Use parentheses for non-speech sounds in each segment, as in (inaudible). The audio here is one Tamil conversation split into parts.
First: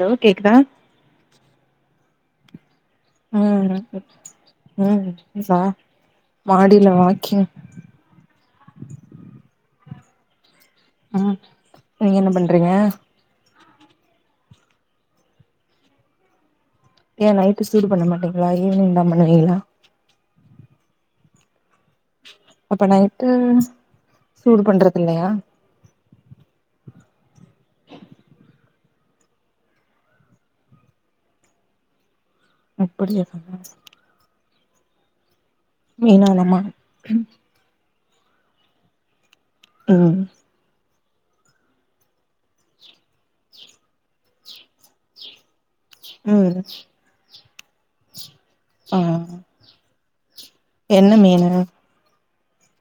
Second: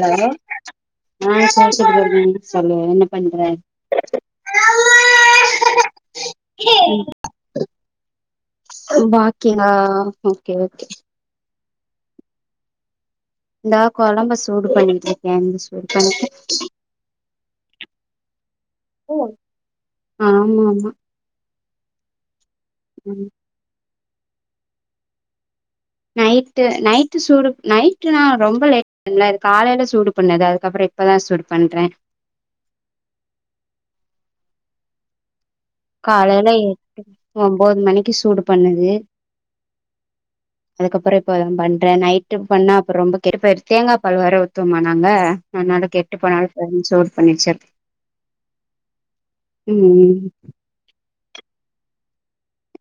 ஹலோ அ (inaudible) சொல்லு பண்ற ம் ம் ச மாடில வாக்கிங் வாக்கிங்கா ஓகே ஓகே ம் நீங்க என்ன பண்றீங்க இந்தா கொழம்ப சூடு பண்ணிட்டு இருக்கே இந்த சூடு பண்ணிட்டு ஏ நைட்டு் சூடு பண்ண மாட்டீங்களா ஈவினிங் தா பண்ணுவீங்களா ஆமா ஆமா அப்ப நைட்டு ம் சூடு பண்றதில்லையா நைட்டு நைட்டு சூடு நைட்டு நா ரொம்ப லேட் (inaudible) ல அது காலையில சூடு பண்ணது அதுக்கப்பறோ இப்பதா சூடு பண்ற அப்படியா காலைல மீனாலாமா எட்டு ஒம்போது மணிக்கு சூடு பண்ணது ம் அதுக்கப்பறோ இப்பதா பண்ற நைட்டு பண்ணா அப்ப ரொம்ப கெட்டு போயிரு தேங்காபால் வேற ஊத்துவமா நாங்க அதனால கெட்டு ம் போனாலு போயிருன்னு சூடு பண்ணி வச்சர்து ம் ம் ம் என்ன மீனு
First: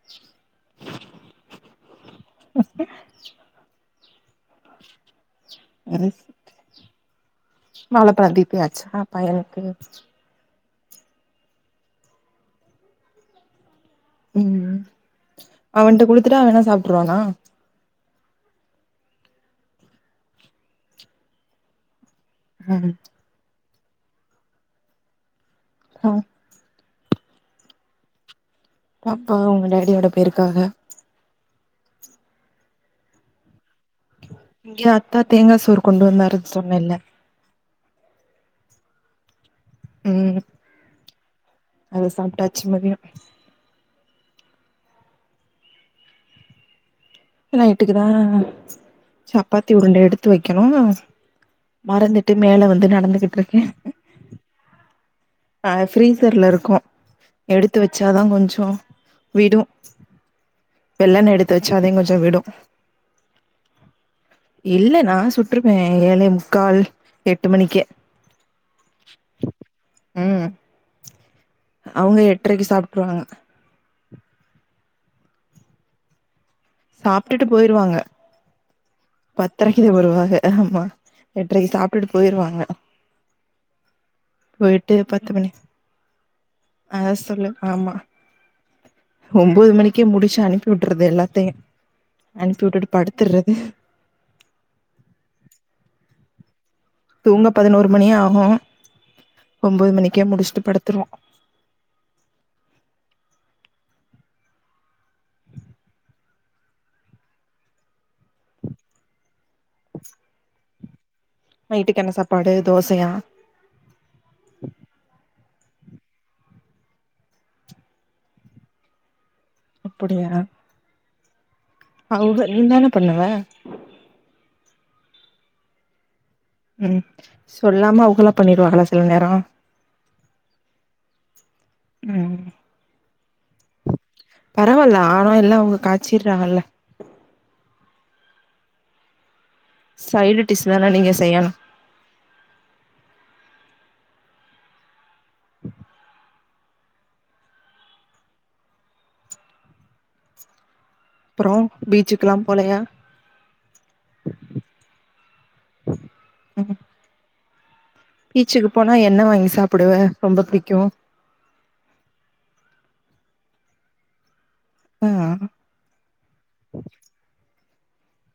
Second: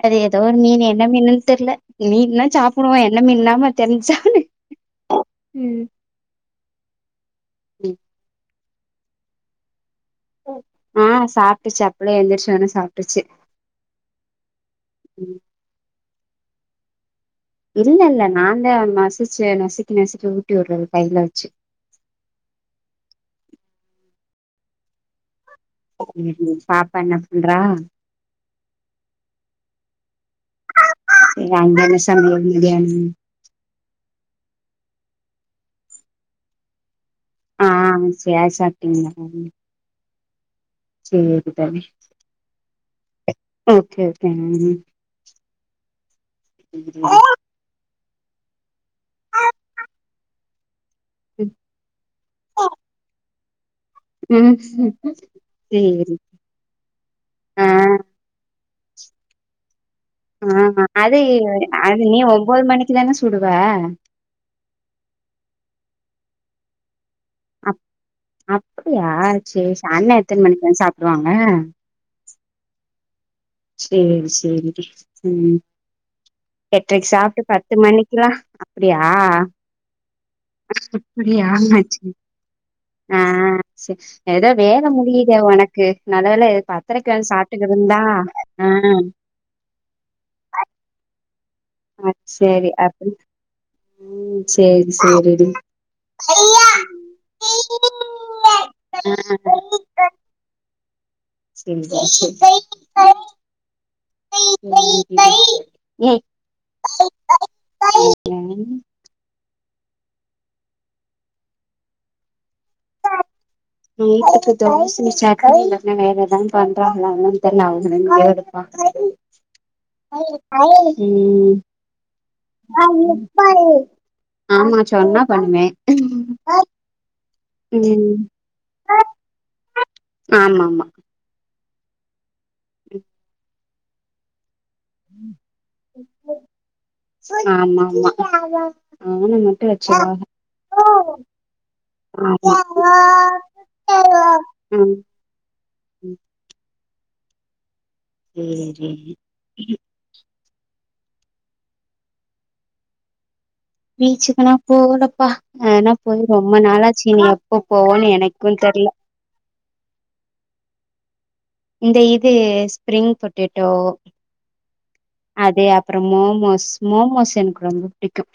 அது எதோ ஒரு மீனு என்ன மீனுன்னு தெர்ல்ல மீன்னா சாப்டுவோ என்ன மீன்ல்லாமா தெரிஞ்சா ம் ம் ம் ம் மலப்பார் தீபியாட்ச் அ பயலுக்கு ஆ சாப்ட்டுச்சு அப்பவே எந்திர்ச்சொன்னோ சாப்ட்டுச்சு ம் ம் அவன்ட்ட குடுத்துட்டா அவனே சாப்ட்ருவானா இல்ல இல்ல நாந்தா மசிச்சு நசுக்கி நசுக்கி ஊட்டி வுட்றது கையில வெச்சு ம் ம் ம் பாப்பா என்ன பண்றா பாப்பா அவுங்க டேடியோட பேய்ருக்காக ஏங்க அங்க என்ன சமையல் பிரியாணி தாத்தா தேங்கா சோறு கொண்டு வந்தாருன் சொன்னேல்ல ஆ சேர் சாப்ட்டிங்ளா ம் சேரிதான அது சாப்ட்டாச்சு மதியோ ஓகே ஓகே (unintelligible) ம் நைட்டுக்குதா சப்பாத்தி உருண்ட எடுத்து வைக்கணு மறந்துட்டு மேல வந்து நடந்துகிட்ருக்கே ம் ஆ சேரி ஃப்ரீசர்ல இருக்கு ஆ எடுத்து வெச்சாதா கொஞ்சோ விடு ஆ அது வெள்ளன எடுத்து வச்சாதே அது கொஞ்சோ நீ விடு உம்போது மணிக்கு தான சுடுவ இல்ல நா சுட்டுருவே ஏழே முக்கால் எட்டு அப் மணிக்கே அப்படியா சே ச அண்ணே எத்தன் மணிக் வந் சாப்டுவாங்க அவுங்க எட்ரைக்கு சாப்ட்ருவாங்க சேரி சேரி ம் எட்ரைக்கு சாப்ட்டு சாப்ட்டுட்டு பத்து போயிருவாங்க மணிக்கிலா அப்படியா பத்தரைக்குதா வருவாங்க ஆமா அப்படியா எட்ரைக்கு என்ன சாப்ட்டுட்டு ஆச்சு போயிருவாங்க ஆ சேர் எதோ வேல போயிட்டு பத்து முடியுதே மணி உனக்கு நல்ல வேலை ஆ பத்தரைக்கு வந் சாப்ட்டுக்கிருந்தா ஆ உம்போது மணிக்கே முடிச்சு அனுப்பி வுட்டுறது எல்லாத்தையு அ சேரி அனுப்பிவுட்டுட்டு அப்டி படுத்துர்றது ம் சேரி சேரிடீ தூங்க பதினோரு மணி ஆகு உம்பது மணிக்கே முடிஷ்ட்டு படுத்துருவோ செரிடீ சே (unintelligible) நைட்டுக்கு என்ன சாப்பாடு தோசையா நைட்டுக்கு தோச சட்னி இல்லனா வேற எதனா பண்றாங்களானு தெர்ல அவுங்க (unintelligible) ம் அங்கள் ஆமா சொன்னா பண்ணுவே ம் சொல்லாம ம் அவுகளா பண்ணிடுவாகளா சில நேரோ ஆமா ஆமா ம் (inaudible) பரவால்ல ஆனா எல்லா அவுங்க காச்சிற்றாங்கல்ல ஆமா ஆமா அவுங்கமட்டு சைடு டிஷ் வேணா நீங்க செய்யணு ஆமா ம் சேரி அப்றோ பீச்சுக்லாம் போலையா பீச்சுக்குனாப் போகலப்பா ஆனாப் போய் ரொம்ப நாாளாச்சி இனி எப்போப் போவோனு என் பீச்சுக்குப் போனா என்ன வாங்கி சாப்புடுவே ரொம்ப புடிக்கு இந்த இது ஸ்பிரிங் பொட்டேட்டோ ஆ அதே அப்றோம் மோமோஸ் மோமோஸ் எனக்கு ரொம்ப புடிக்கு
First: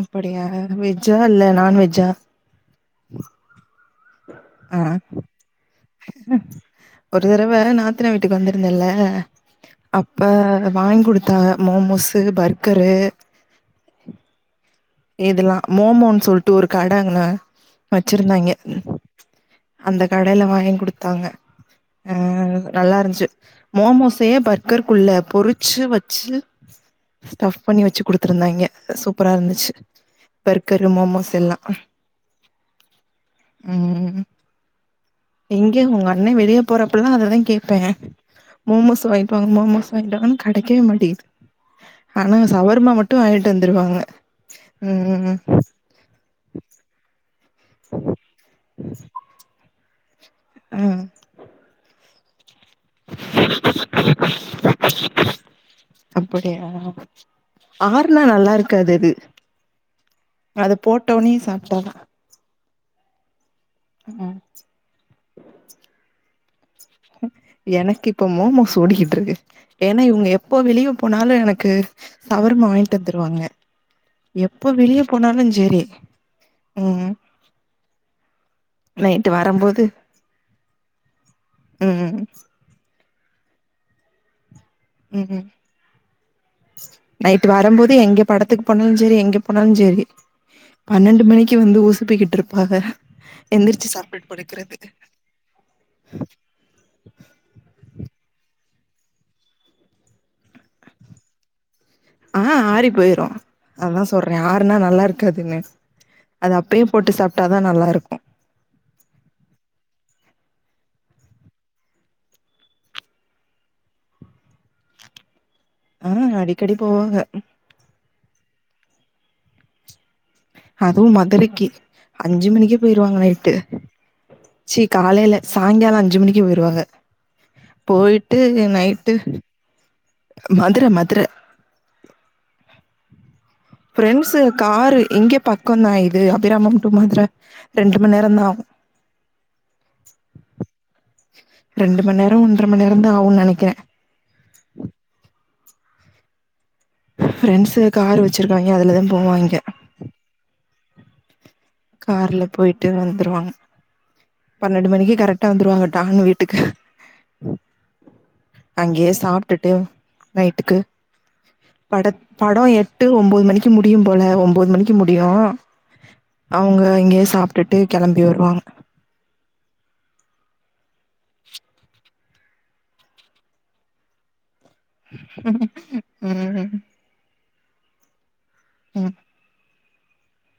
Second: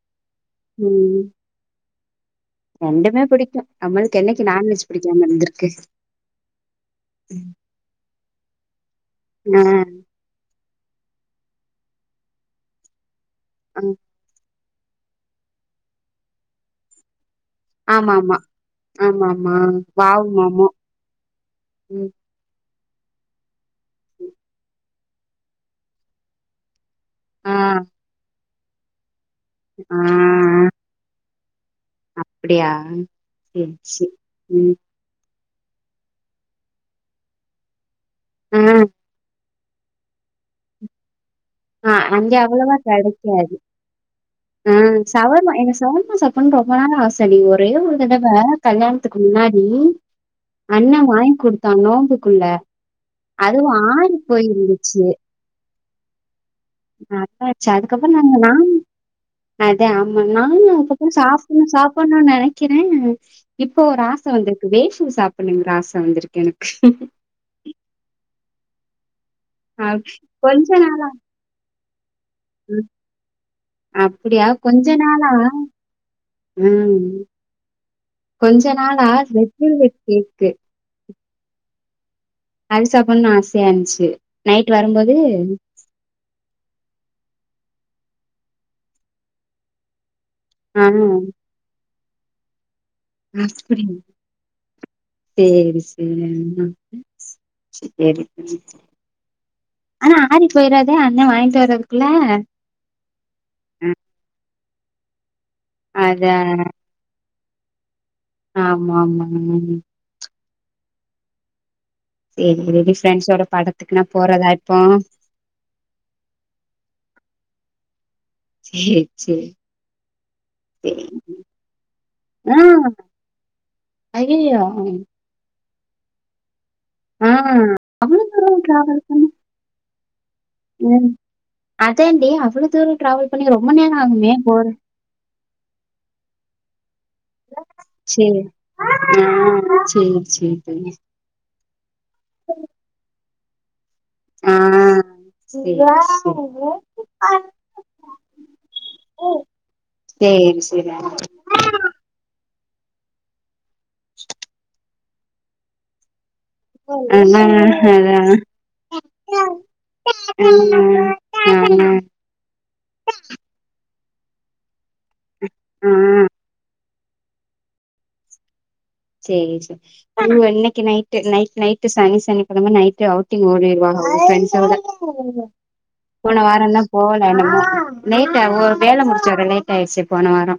அப்படியா வெஜ்ஜா இல்ல நான்வெஜ்ஜா ரெண்டுமே புடிக்கு நம்மள்க்கு என்னைக்கு ஆ நான்வெஜ் பிடிக்காம இருந்திருக்கு ஒரு தரவ நாத்தனா வீட்டுக்கு வந்திருந்தேல ஆ அப் ப்ப வாய்ங் குடுத்தாங்க மோமோஸு பர்க்கரு அங் எதுலா மோமோன் சொல்ட்டு ஒரு கடங்க ஆமா மா ஆமா மா அந்த வாவ் கடைல மோமோ வாங்கி ம் நல்லாருஞ்ச்சு மோமோஸையேப் பர்கர்க் குள்ள பொறிச்சு வச்சு ஆ ஸ்டப் பண்ணி வச்சு குடுத்துருந்தாய்ங்க சூப்பரா இருந்துச்சு ஆ பர்க்கரு மோமோஸ் எல்லா அப்டியா சேரிச்சே ம் எங்கே உங்க அண்ணே வெளியேப் போறப்பல்லா அததாங் கேப்பே ஆ மோமோஸ் வாய்ன்ட்டுவாங் மோமோஸ் வாய்ன்ட்டுவானு கெடைக்கவே மாட்டிகிது ஆ அங்க ஆனா அவ்வளவா சவர்மா மட்டு வாய்ன்ட்டு வந்துருவாங்க அ ம் சவர்மா எனக்கு சவர்மா சாப்புன் ரொம்ப நாளா ஆச தனி ஒரே ஒரு தடவ கல்யாண்த்துக்கு முன்னாடி ஆ அண்ணே வாய்ங் குடுத்தாங்க கோம்புக்குள்ள அதுவு ஆய்ப் போயிந்துச்சி அப்படியா நா அத்தாச்சு அதுக்கப்றோ ஆறுனா நாங்க நல்லா நான் இருக்காது அது அதே ஆமா நானு அத அப்பப்போ போட்டோனே சாப்புன்னு சாப்ட்டாதா சாப்புன்னுன் நெனைக்கிறே இப்போ ஒரு ஆச ம் வந்திருக்கு வேஃபு சாப்புன்னுங்குற ஆச வந்திருக்கு எனக்கு எனக்கு இப்ப மோமோஸ் ஒடிகிட்ருக்கு அ ஏனா இவுங்க எப்போ கொஞ்ச வெளியேப் நாளா போனாலு எனக்கு சவர்மா ம் வாய்ன்ட்டு வந்துருவாங்க அப்டியா எப்போ கொஞ்ச வெளிய நாளா போனாலு செரி ம் கொஞ்ச நாளா நைட்டு வரம்போது வெஜ்ஜூலக் கேக்கு ம் ம் ம் அது சாப்புன்னு ஆசையான்ச்சு நைட்டு வரும்போது ம் நைட்டு வரம்போது எங்கப் படத்துக்கு போனாலுஞ் செரி எங்கப் போனாலுஞ் செரி ஆ பன்னெண்டு மணிக்கு வந்து உசுப்பிகிட்ருப்பாக அப்டிங் சேரி சேரிங்மா சேரிமா ஆனா ஆறிப் போயறாது அண்ண வாய்ன்ட்டு வர ஆ ஆறிப் போயிரு அதா சொர்றே ஆருனா நல்லாருக்காதுன்னு அத அது அப்பயேப் போட்டு சாப்டாதா நல்லாருக்கு ஆமா மாங் சேரி வெளி ஃப்ரெண்ட்ஸோடப் படத்துக்னாப் போறதா இப்போ அ அடிக்கடி போவாங்க சேர்ச்சே அதுவும் மதுரைக்கி அஞ்சு ஆ மணிக்கே போயிருவாங்க நைட்டு ஐயையோ சி காலைல சாயங்காலோ அஞ்சு மணிக்கே போயிருவாக ஆ அவ்ளோ போயிட்டு தூரோ டிராவல் நைட்டு பண்ணி மதுர மதுர அதேண்டி அவ்ளோ தூரம் ட்ராவல் இப்ப நீங்க ரொம்ப நேர ஃப்ரெண்ட்ஸ் காரு இங்க பக்கந்தான் இது அபிராமம்‌ டு மதுர ரெண்டு மண் சேர் நேரந்தா ஆகு ஆ சேர் சேர் தோழி ரெண்டு மநேரம் ஒன்றமநேரம் தான் ஆகும்னு நினைக்கிறேன் ஆ சேர் சேர் ஃப்ரெண்ட்ஸு கார் வச்சுருக்காய்ங்க அதில தான் போவாய்ங்க கே என்சிர கார்ல போய்ட்டு வந்துருவாங்க பன்னெண்டு மணிக்கு கரெக்டா வந்துருவாங்க டான்னு வீட் ஆனா அதா அங்கேயே ஆ சாப்ட்டுட்டு ஆ நைட்டுக்கு பட படோ எட்டு ஒம்போது மணிக்கு முடியும் போல ஒம்போது மணி க்கி முடியும் ஆ அவுங்க இங்கயே சாப்ட்டுட்டு கிளம்பி வருவாங்க சேரி இவுங்க இன்னிக்கு நைட்டு நைட் நைட்டு சனி சனிகிழம நைட்டு அவுட்டிங் ஓடிருவாங்க ஃபிரண்ஸ்ஸோட ஓ போன வாரம்ந்தான் போனம்ம நேத்தா ஒரு வேல ம் முடிச்ச வர லேட் ஆயிடுச்சு போன வாரோ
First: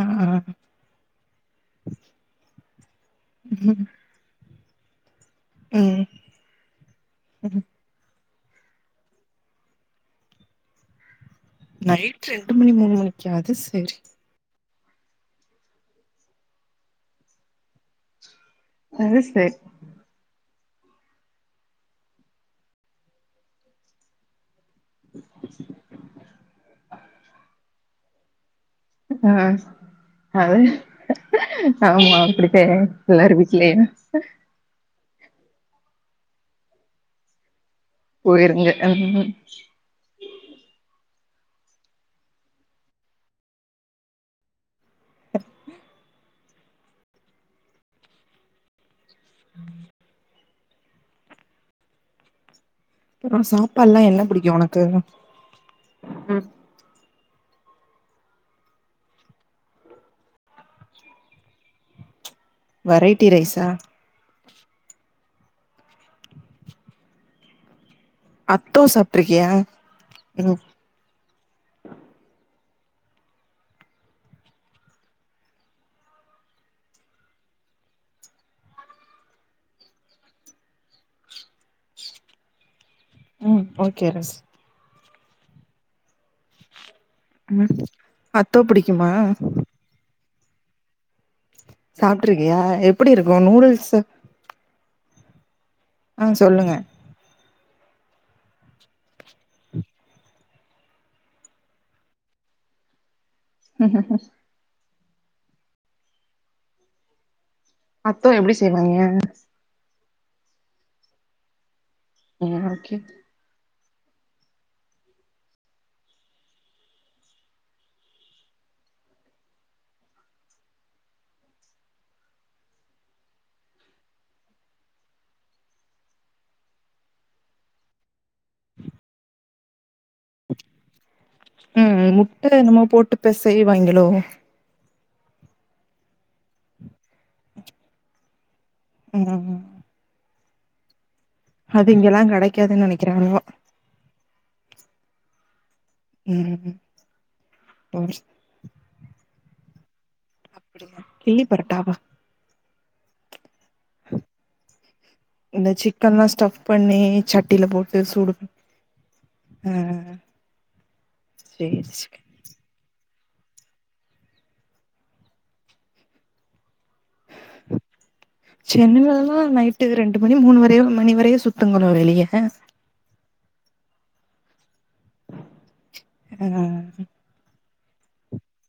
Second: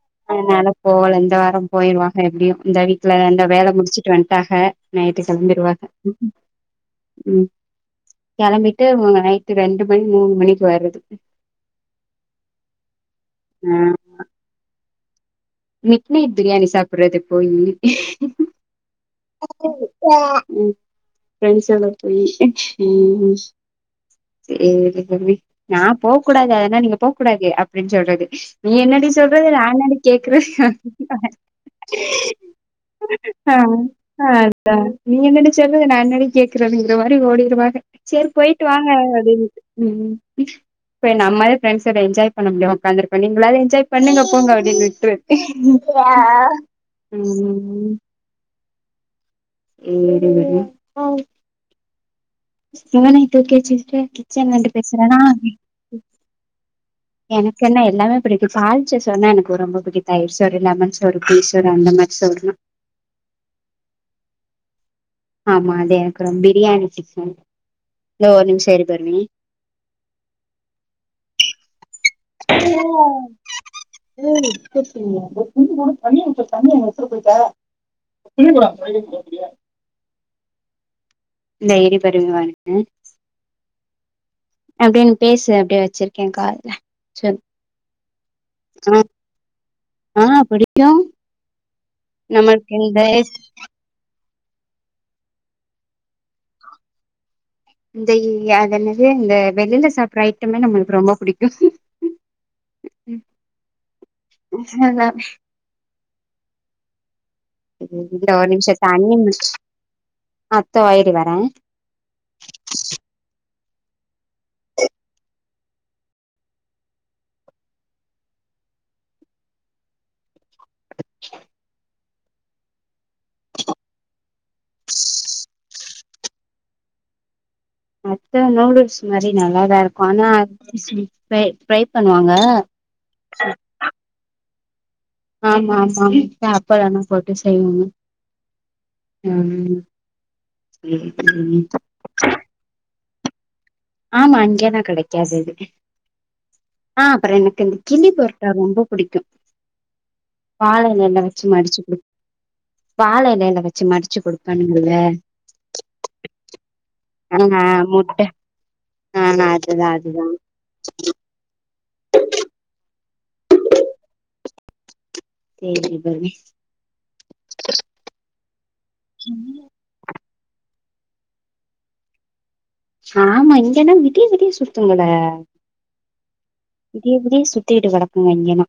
ஆ அதனால போல இந்த வாரம் போய்ருவாங்க எப்டியும் இந்த வீக் ல அந்த வேல முடிச்சுட்டு வன்ட்டாங்க நைய்ட்டு கிளம்பிருவாங்க ம் கிளம்பிட்டு மு நைட்டு ரெண்டு மணி மூணு மணிக்கு வரது நைட் ரெண்டு மணி மூணு மணிக்கா அது ஆ சேரி மிட் நைட் பிரியாணி சாப்பிடுறது போயி அது சேரி ம் ஃபிரண்ட்ஸ் எல்லாம் போயி ம் ம் செரிங்க தோழி நான் போ கூடாது அதனா நீங்க போ கூடாது அப்டின்னு சொல்றது நீ என்னடி சொல்றது ஆ நான் என்னடி கேக் அது ஆமா அப்டித்தா எல்லார் வீட்லேயும் அதான் நீ என்னடி சொல்றது நான் என்னாடி கேக்குறதுங்கிற மாரி ஓடிருவாங்க சேர் போயிட்டு போயிருங்க வாங்க ம் அப்டின்ட்டு ம் இப்ப நம்மலால ஃரெண்ட்ஸோட என்ஜாய் பண்ண முடியுமா உக்காந்துருக்கோ நீங்களாவது என்ஜாய் பண்ணுங்க போங்க அப்டின்னுட்டு அ அ. ம்ம் ஏரி வரி அ அப்புறம் தூக்கி வச்சுக்கிட்டு சாப்பாடுல்லா என்ன கிச்சன்ல புடிக்கும் நின்டு உனக்கு பேசுறனா ம் எனக்கு என்ன எல்லாமே புடிக்கும் தாளிச்ச சோறு எனக்கு ரொம்ப புடிக்கும் தயிர் சோறு லெமன் சோறு புளி சோறு அந்த மாரி சோறு எல்லா வரைட்டி ரைஸா ஆமா அதே எனக்கு ரொ பிரியாணி புடிக்கும் அத்தோ சாப்பிட்ருக்கியா ரொ அ சங்க ஒரு கூட தண்ணி வச்ச தண்ணி வச்சட்டு போயிட்ட இழுக்குறோ இந்த இடிப்பருவி வாங்கிட்டே. ம் ஓகே ரஸ் ஓகே நீ பேசு அப்டியே வெச்சிருக்கே காதுல. சொல் ம் அத்தோ புடிக்குமா? ஆ பிடிக்கு சாப்ட்ருக்கியா நம்மள்க் இந் எப்டி டேஸ் இருக்கு நூடுல்ஸ் ஆ சொல்லுங்க. இந்த இ அதென்னது இந்த வெளில சாப்ட்ற ஐட்டமே நம்மளுக்கு ரொம்ப புடிக்கு. ம்க்ஹு. (unintelligible) இரு அத்தோ இந்தா ஒரு எப்டி நிம்ஷோ செய்வாங்க (unintelligible) அத்தோ இரு வரே ம் ஓகே. (inaudible) அத்தோ நூடுல்ஸ் மாரி நல்லாதாரு க்கு ஆனா ஃப்ரை ஃப்ரை பண்ணுவாங்க. வாய்ங்களோ. ஆமா ஆமா எ அப்ற என்னா போட்டு செய்வாங்க? ம் சேரி சேரிங்க. அது இங்கெல்லா கெடைக்காதுன் நெனைக்கிறே அவ்ளவா. ஆமா இங்கியெல்லா கெடைக்காது அது ம் ஆ அப்பறோ எனக்கு இந்த கிள்ளி பரோ ட்டா ரொம்ப புடிக்கு வாழை அப்டியா எலைல வெச்சு கிள்ளி மடிச்சு பரோட்டாவா குடு வாழ எலைல வெ ச்சு மடிச்சு குடுப்பானுங்கல்ல இந்த சிக்கன்லா ஸ்டஃப் பண்ணி அ சட்டில அ போட்டு முட்ட சூடு ஆனா அதுதா அதுதா. சேர்ச் கே (inaudible) தேடி பாருங்க. சென்னைலல்லா நைட்டுக்கு ரெண் டு மணி மூணு வரைய மணி வரைய சுத்துங்குளு வெளிய. ஆமா இங்க என்னா விடிய விடிய சுத்துங்கள ஆ விடிய விடிய சுத் திட்டு கெடக்ங்க இங்கியெனா.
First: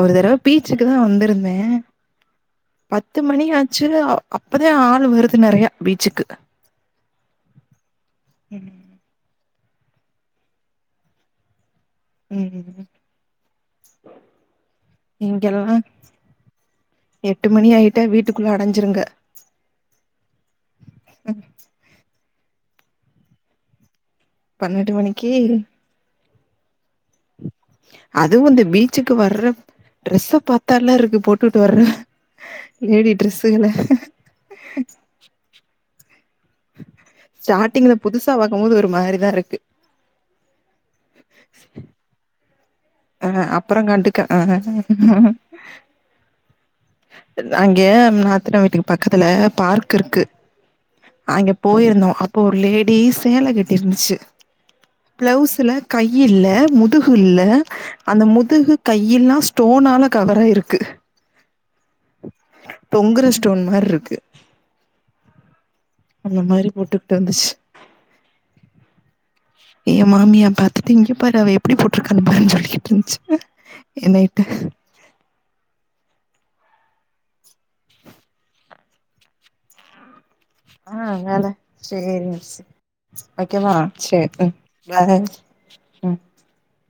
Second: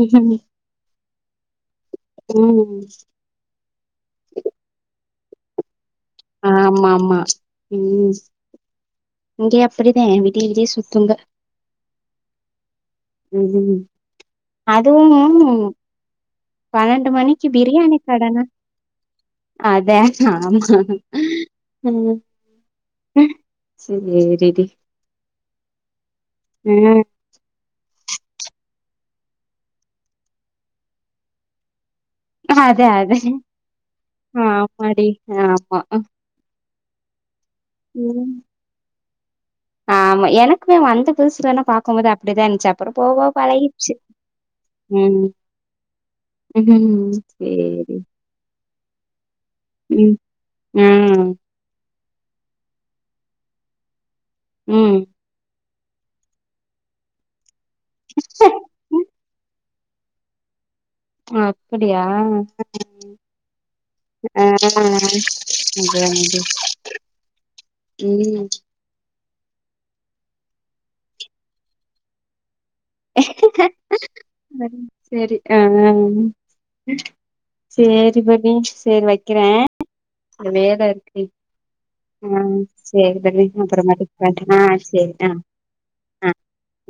ஒரு தடவ பீச்சுக்கு தா வந்துருந்தே. ம் பத் த்து மணி ஆச்சு அவ் அப்பதா ஆள் வருது நறையா பீச்சுக்கு. ஆமாமா ம். ம் இங்க அப்பிடிதே விடிய விடிய சுத்துங்க. ம் ம் அதுவு இங்கெல்லா பன்னெண்டு மணிக்கி எட்டு மணி பிரியாணி ஆயிட்டா கடனா வீட்டுக்குள்ள அடஞ்சிருங்க அதே ஆமா ம் அ சேரி. பன்னெண்டு மணிக்கி ம். அதுவு இந்த பீச்சுக்கு வர்ற ட்ரெஸ்ஸ பாத்தால்ல இருக்கு போட்டுட்டு வர்ற அதே லேடி அதே ட்ரெஸ்ஸுகள ஆமாடி ஆமா. ஸ்டாட்டிங்ல ம் புதுசா பாக்கும்போது ஒரு மாரிதா இருக்கு. ஆமா எனக்குமே வந்த புதுசுலனா பாக்கும்போது அப்டிதாஞ்ச்ச ப்பறோ போவ‌ போவ அ அப்புறோ பழகிர்ச்சு கண்டுக்க அ ம். அங்க சேரி நாத்தனா வீட்டுக்கு பக்கத்துல பார்க் ம் இருக்கு ம் அங்க போயிருந்தோ அப்போ ஒரு லேடி சேல கட்டி இருந்துச்சு ம் பிளவுஸ்ல கையில்ல முதுகுல்ல அந்த முதுகு கையெல்லா ஸ் டோனால கவராயிருக்கு அப்பிடியா தொங்குற ஸ்டோன் மாரி இருக்கு ஆ அதா அதா அந்த மாரி போட்டுக்கிட்டு வந்துச்சு ம் ஏ மாமியா பாத்துட்டு இங்க பாரு அவ எப்டி போட்ருக்கான்னு பாருன்னு சொல்லிகிட் செரி ஆ ஆ சேரி ஃபட்டி சேரி வைக்கிறே வேல ஆ ஆ இருக்கு வேல சேரி ஆ மிஸ் சேரி பவி வைக்கவா அப்புறமாட்டி சேரி பண்றே ம் ஆ சேரி பாய் ஆ ம் ஆ ஆ